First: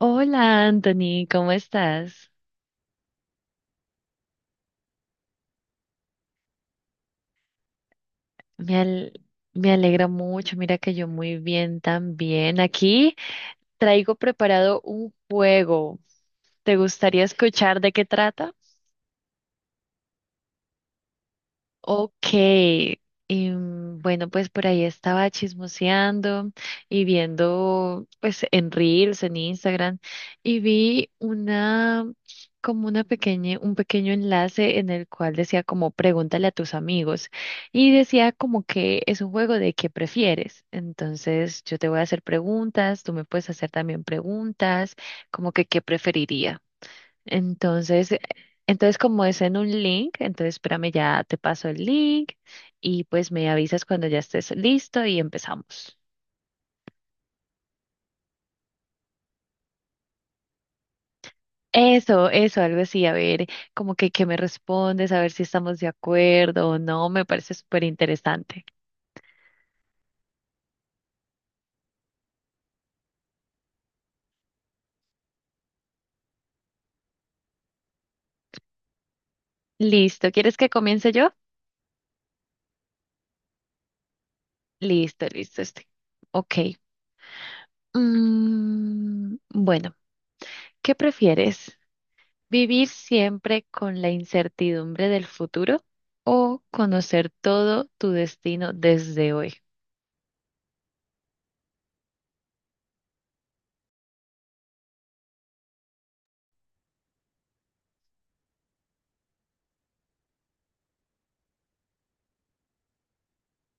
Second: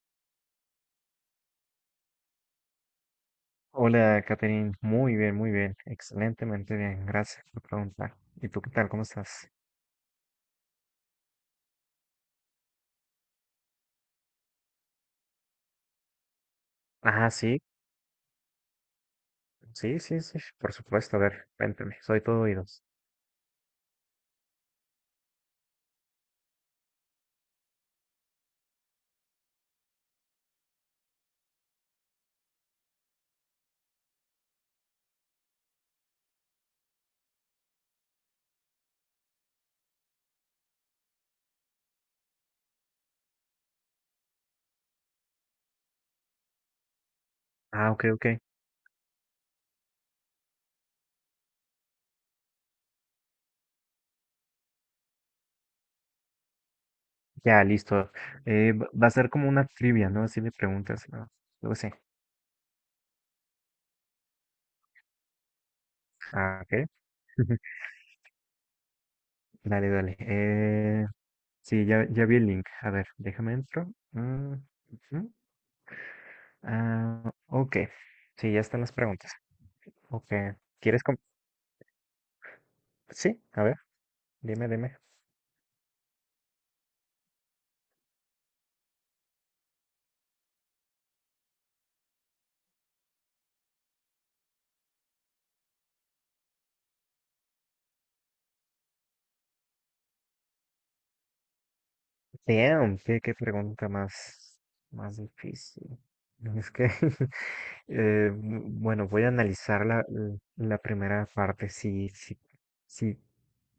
Hola, Anthony, ¿cómo estás? Hola, Catherine. Muy bien, muy bien. Excelentemente bien. Gracias por preguntar. ¿Y tú qué Me, tal? ¿Cómo al- estás? Me alegra mucho, mira que yo muy bien también. Aquí traigo preparado un juego. ¿Te gustaría Ah, sí, escuchar de qué trata? sí, sí, sí. Por supuesto. A ver, cuéntame. Soy Ok, todo oídos. Bueno, pues por ahí estaba chismoseando y viendo pues en Reels, en Instagram, y vi una como una pequeña, un pequeño enlace en el cual decía como pregúntale a tus amigos y decía como que es un juego de qué prefieres. Entonces yo te voy a hacer preguntas, tú me puedes hacer también preguntas, como que qué preferiría. Ah, ok, Entonces, eh, ok. entonces como es en un link, entonces espérame, ya te paso el link y pues me avisas cuando ya estés listo y empezamos. Ya, listo. Va a ser como una trivia, ¿no? Así de preguntas. ¿No? Luego sí. Eso, algo así, a ver, como que me respondes, a ver si estamos de Ah, acuerdo o ok. no, me parece súper interesante. Dale, dale. Sí, ya vi el link. A ver, déjame entro. Mm, ujú. Ah, ok. Sí, ya están las preguntas. Listo, Ok. ¿quieres que ¿Quieres? comience yo? Sí, a ver, dime, dime. Listo, listo, este. Ok. Mm, bueno, ¿qué prefieres? ¿Vivir siempre con la incertidumbre del futuro o conocer todo tu destino desde hoy? Damn, qué pregunta más, más difícil. Es que, bueno, voy a analizar la primera parte. Si, si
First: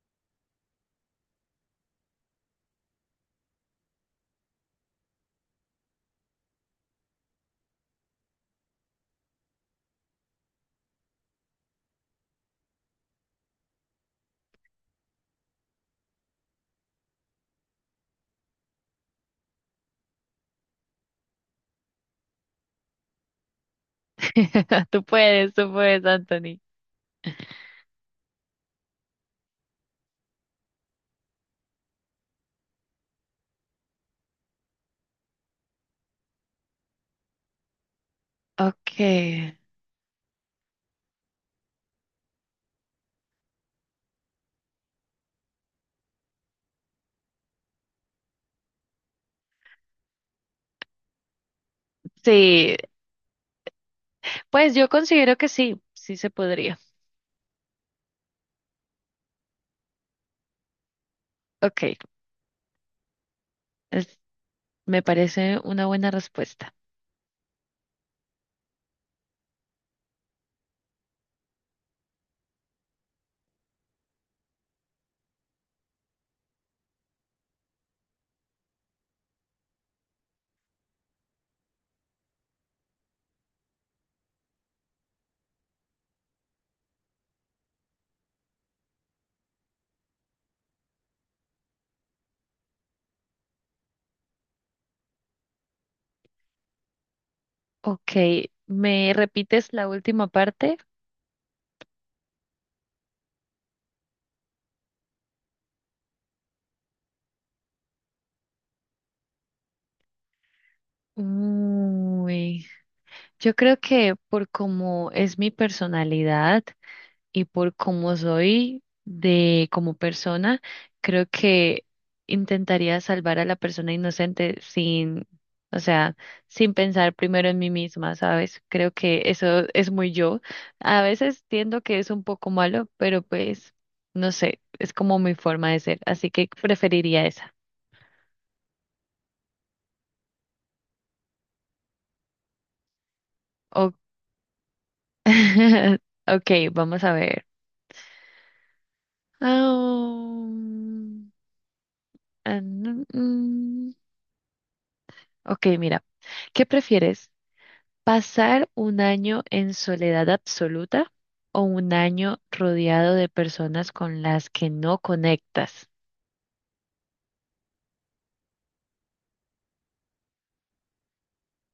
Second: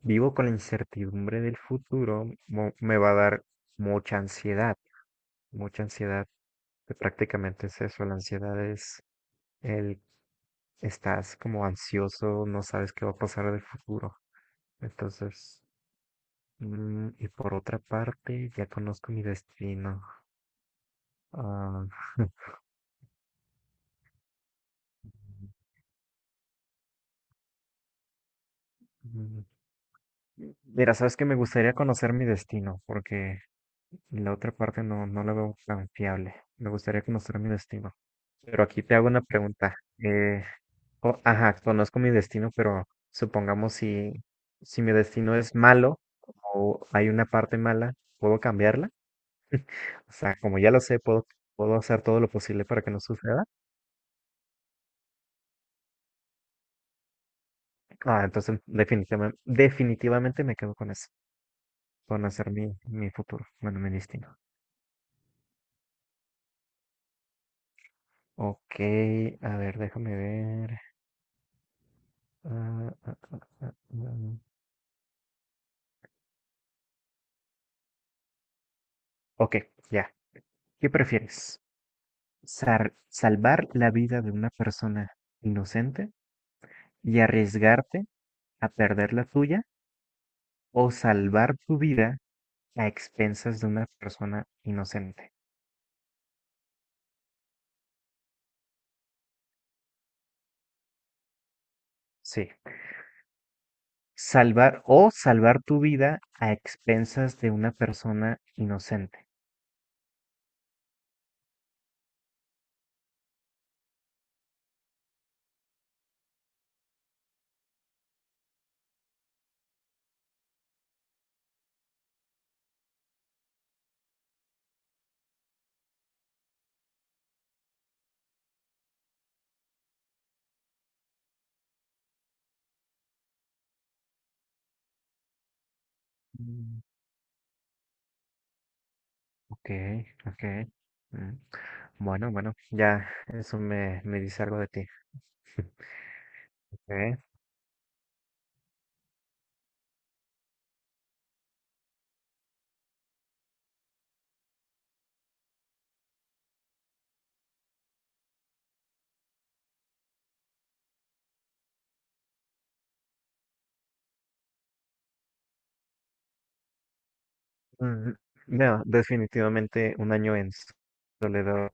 vivo con la incertidumbre del futuro, me va a dar mucha ansiedad, mucha ansiedad. Que prácticamente es eso, la ansiedad es el, estás como ansioso, no sabes qué va a pasar del futuro. Entonces, y por otra parte, ya conozco mi destino. Ah. Tú puedes, Anthony. Mm. Mira, sabes que me gustaría conocer mi destino, porque la otra parte no, no la veo tan fiable. Me gustaría conocer mi destino. Pero aquí te Ok. hago una pregunta. Ajá, conozco mi destino, pero supongamos si mi destino es malo o hay una parte mala, ¿puedo cambiarla? O sea, como ya lo sé, puedo, puedo hacer todo lo posible Sí, para que no suceda. pues yo considero que sí, sí se podría. Ah, entonces definitivamente, definitivamente me quedo con eso, Ok, con hacer mi, mi futuro, bueno, mi es- destino. me parece una buena respuesta. Ok, a ver, déjame ver. Ah, ah, ah, ah, ah. Ok, ya. ¿Qué prefieres? ¿Salvar la vida de una persona inocente y arriesgarte a perder la tuya o salvar tu vida a expensas de una persona inocente? Ok, ¿me repites la última parte? Sí. Salvar o salvar tu vida a expensas de una persona inocente. Uy, yo creo que por cómo es mi personalidad y por cómo soy de como persona, creo que intentaría salvar a la persona inocente sin, o sea, sin pensar primero en mí misma, ¿sabes? Creo que eso es muy yo. A veces tiendo que es un poco malo, pero pues no sé, es como mi forma de ser, así que Mm. preferiría esa. Ok, ok. Mm. Bueno, bueno, ya eso O me, me dice algo de ti. ok, vamos a Ok. ver. Ah, ah, mm, mm. ok, mira. ¿Qué prefieres? ¿Pasar un año en soledad absoluta o un año rodeado de personas con las que no conectas? Mm. No, definitivamente un año en soledad.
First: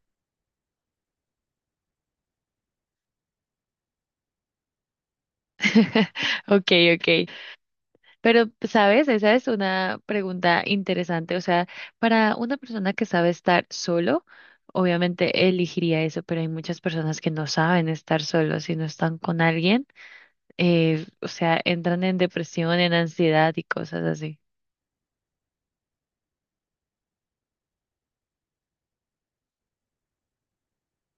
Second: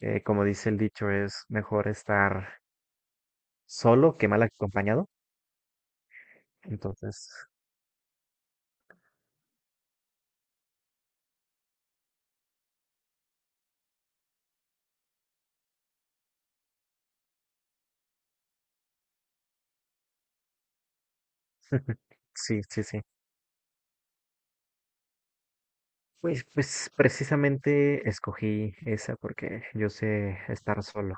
Eh, como dice el dicho, es mejor estar solo que mal acompañado. Ok, ok. Entonces, Pero, ¿sabes? Esa es una pregunta interesante. O sea, para una persona que sabe estar solo, obviamente elegiría eso, pero hay muchas personas que no saben estar solos y no están con alguien. O sea, entran en sí, depresión, sí, en sí. ansiedad y cosas así. Pues, pues precisamente escogí esa porque yo sé estar solo.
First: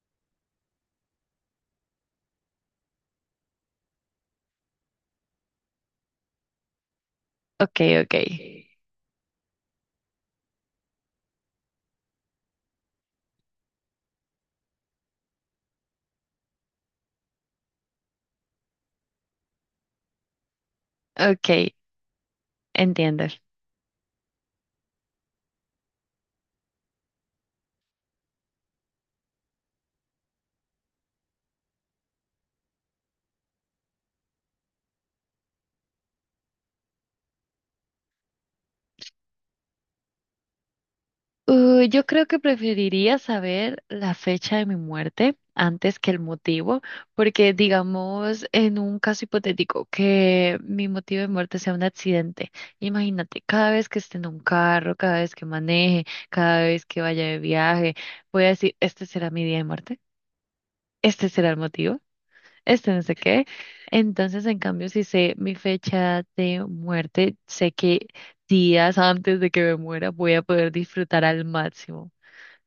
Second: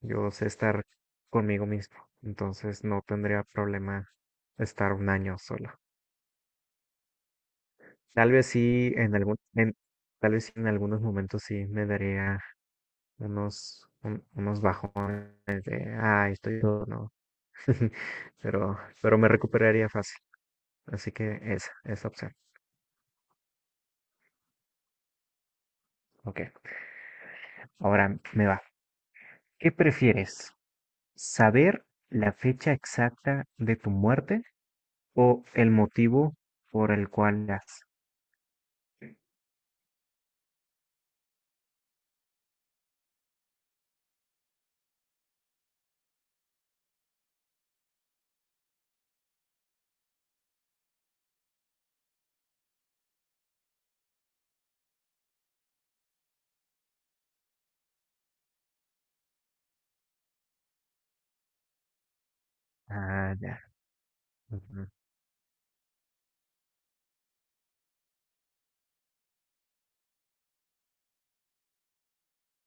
Yo sé estar conmigo mismo. Entonces no tendría problema estar un año solo. Ok, ok. Tal vez sí en tal vez sí en algunos momentos sí me daría unos bajones de, ay, estoy todo, no, pero me recuperaría fácil. Así que Ok, esa opción. entiendo. Ok, ahora me va. ¿Qué prefieres? ¿Saber la fecha exacta de tu muerte o el motivo por el cual las... Yo creo que preferiría saber la fecha de mi muerte antes que el motivo, porque digamos en un caso hipotético que mi motivo de muerte sea un accidente. Imagínate, cada vez que esté en un carro, cada vez que maneje, cada vez que vaya de viaje, voy a decir, este será mi día de muerte, este será el motivo, este no sé Ah, qué. ya. Entonces, en ujú, cambio, si sé mi fecha de muerte, sé que días antes de que me muera voy a poder disfrutar al máximo.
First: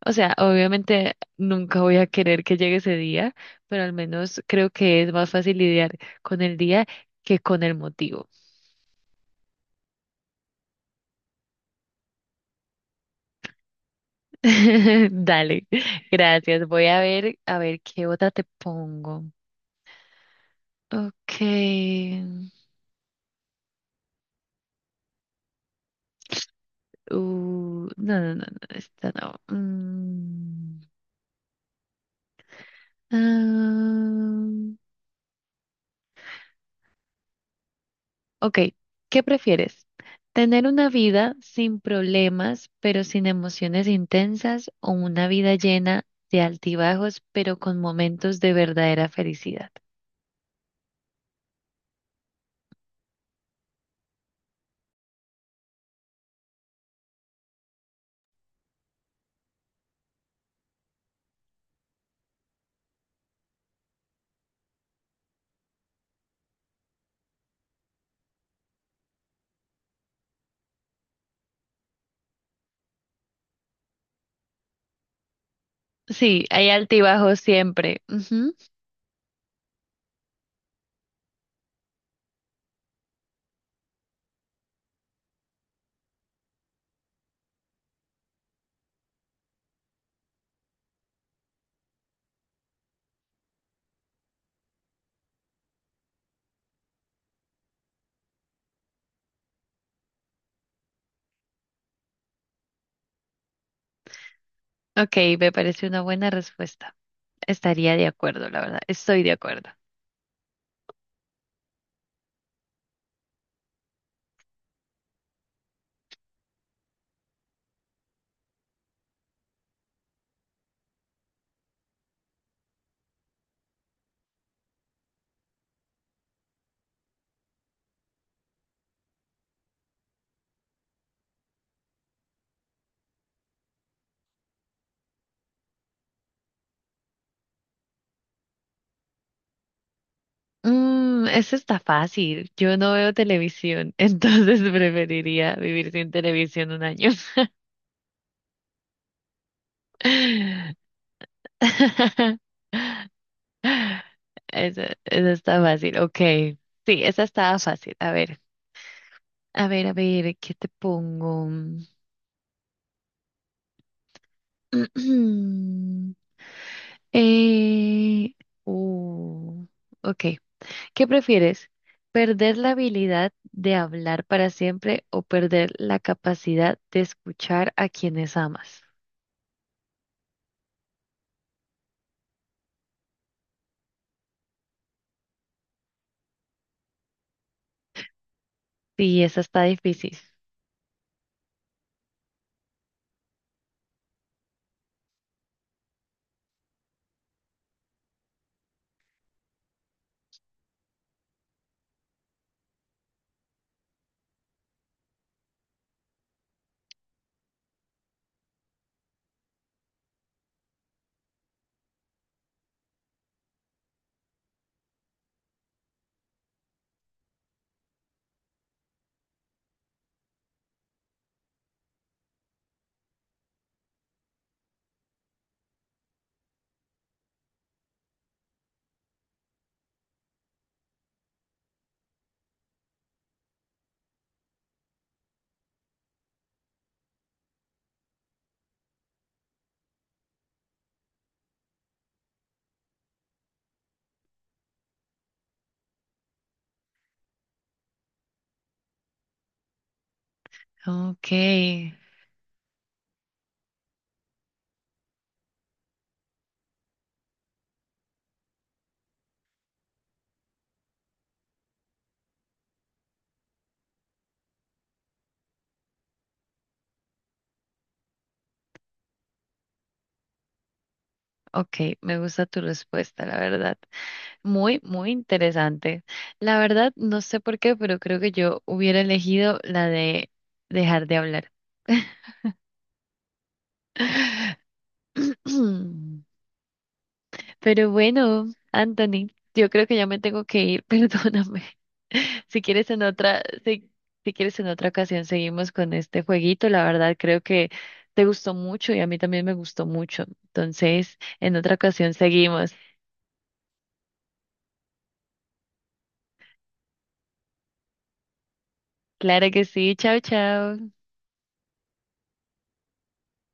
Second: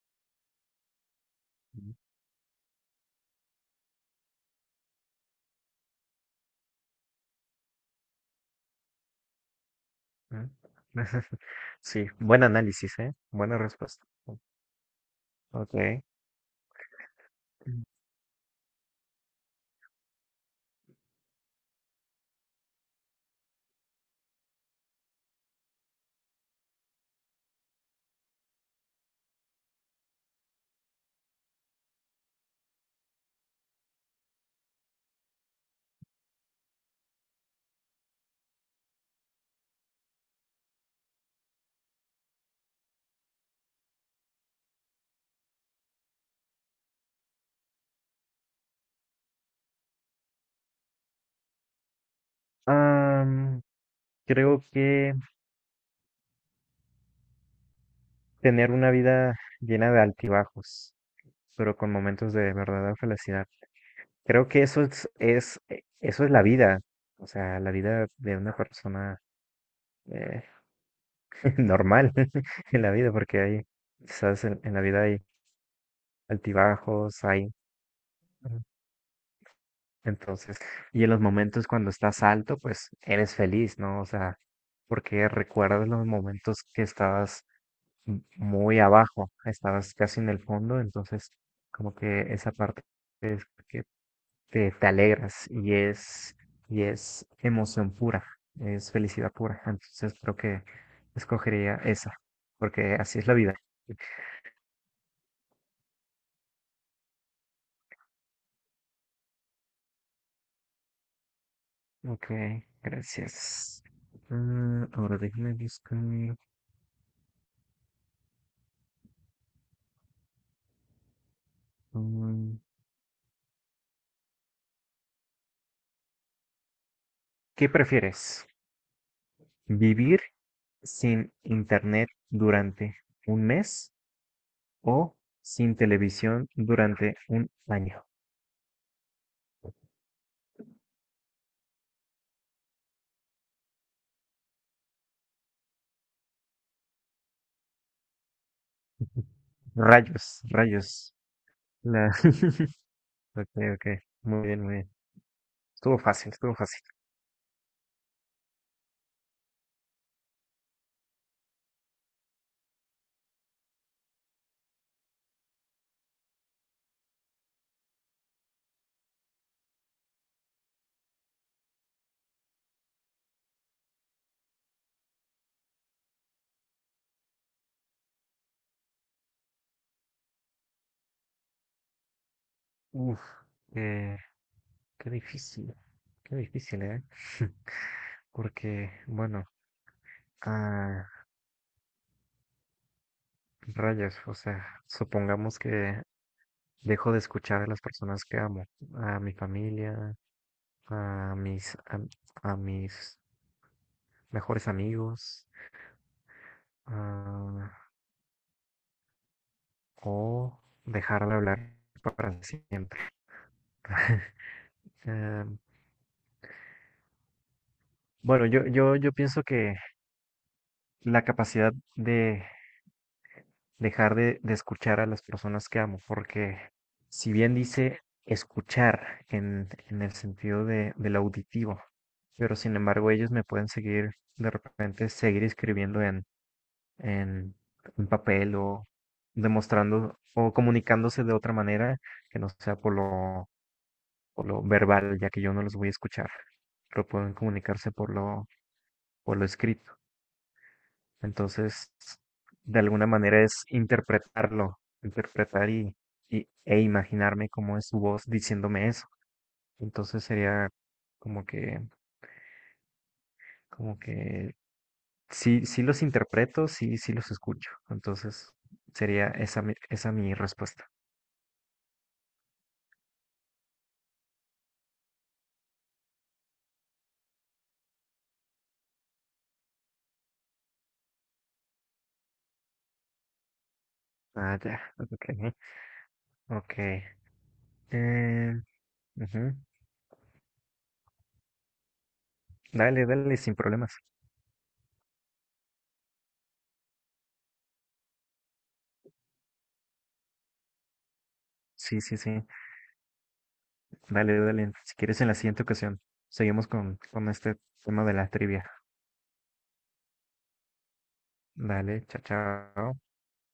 O sea, obviamente nunca ujú, voy a querer que llegue ese día, pero al menos creo que es más fácil lidiar con el día que con el motivo. ujú. Sí, buen análisis, ¿eh? Buena respuesta. Dale, Ok. gracias. Voy a ver qué otra te pongo. Okay. No, no, no, no, esta no. Mm. ah. Ok, ¿qué prefieres? ¿Tener una vida sin problemas pero sin emociones intensas o una vida llena de altibajos pero con momentos de verdadera felicidad? Am, Creo que tener una vida llena de altibajos, pero con momentos de verdadera felicidad. Creo que eso es, eso es la vida, o sea, la vida de una persona eh, normal en la vida, porque hay, quizás en la vida hay Sí, hay altibajos, altibajos hay... siempre. Ujú. Ujú. Entonces, y en los momentos cuando estás alto, pues eres feliz, ¿no? O sea, porque recuerdas los momentos que estabas muy abajo, estabas casi en el fondo, entonces como que esa parte es que te alegras y es emoción pura, es felicidad pura. Entonces creo que escogería esa, porque así es la vida. Ok, me parece una buena respuesta. Estaría de acuerdo, la verdad. Estoy de acuerdo. Ok, gracias. Mm, ahora déjame buscar. mm, ¿Qué prefieres? ¿Vivir sin internet durante un mes? O sin televisión durante un año. Mm, eso está fácil. Yo no veo televisión, entonces preferiría vivir sin televisión un año. Rayos, rayos. La... Ok, ok. Muy bien, muy Esa, bien. esa está Estuvo fácil, ok. fácil, estuvo fácil. Sí, esa estaba fácil. A ver, a ver, a ver, ¿qué te pongo? Eh, uh, ok. ¿Qué prefieres? ¿Perder la habilidad de hablar para siempre o perder la capacidad de escuchar a quienes amas? Uf, eh, qué difícil, qué difícil, ¿eh? Porque, Sí, esa bueno, está difícil. ah, rayos, o sea, supongamos que dejo de escuchar a las personas que amo, a mi familia, a mis, a, a mis mejores amigos, a o dejar de hablar para siempre. Eh, bueno, yo pienso que la capacidad de de escuchar a las personas que amo, porque si bien dice escuchar en el sentido de, del auditivo, pero sin embargo ellos me pueden seguir, de repente, seguir escribiendo en, en papel o demostrando o comunicándose de otra manera que no sea por lo verbal, ya que yo no los voy a escuchar, pero pueden comunicarse por por lo escrito. Ok, Entonces, de alguna manera es interpretarlo, interpretar e imaginarme cómo es su voz diciéndome eso. Entonces sería como que, como que sí, sí los interpreto, sí, sí los escucho. Entonces sería esa mi respuesta. ok, me gusta tu respuesta, la verdad. Muy, muy interesante. La verdad, no sé por qué, pero creo que yo hubiera elegido la de dejar de hablar. Ah, ya, ok, ok. Pero bueno, Eh, Anthony, ujú. yo creo que ya me tengo que ir, perdóname. Si quieres en Dale, dale, otra, sin si, problemas. si quieres en otra ocasión seguimos con este jueguito. La verdad, creo que te gustó mucho y a mí también me gustó mucho. Entonces, en otra Sí, ocasión sí, sí. seguimos. Dale, dale. Si quieres, en la siguiente ocasión seguimos con este tema de la trivia. Claro que sí. Chao, chao. Dale, chao, chao.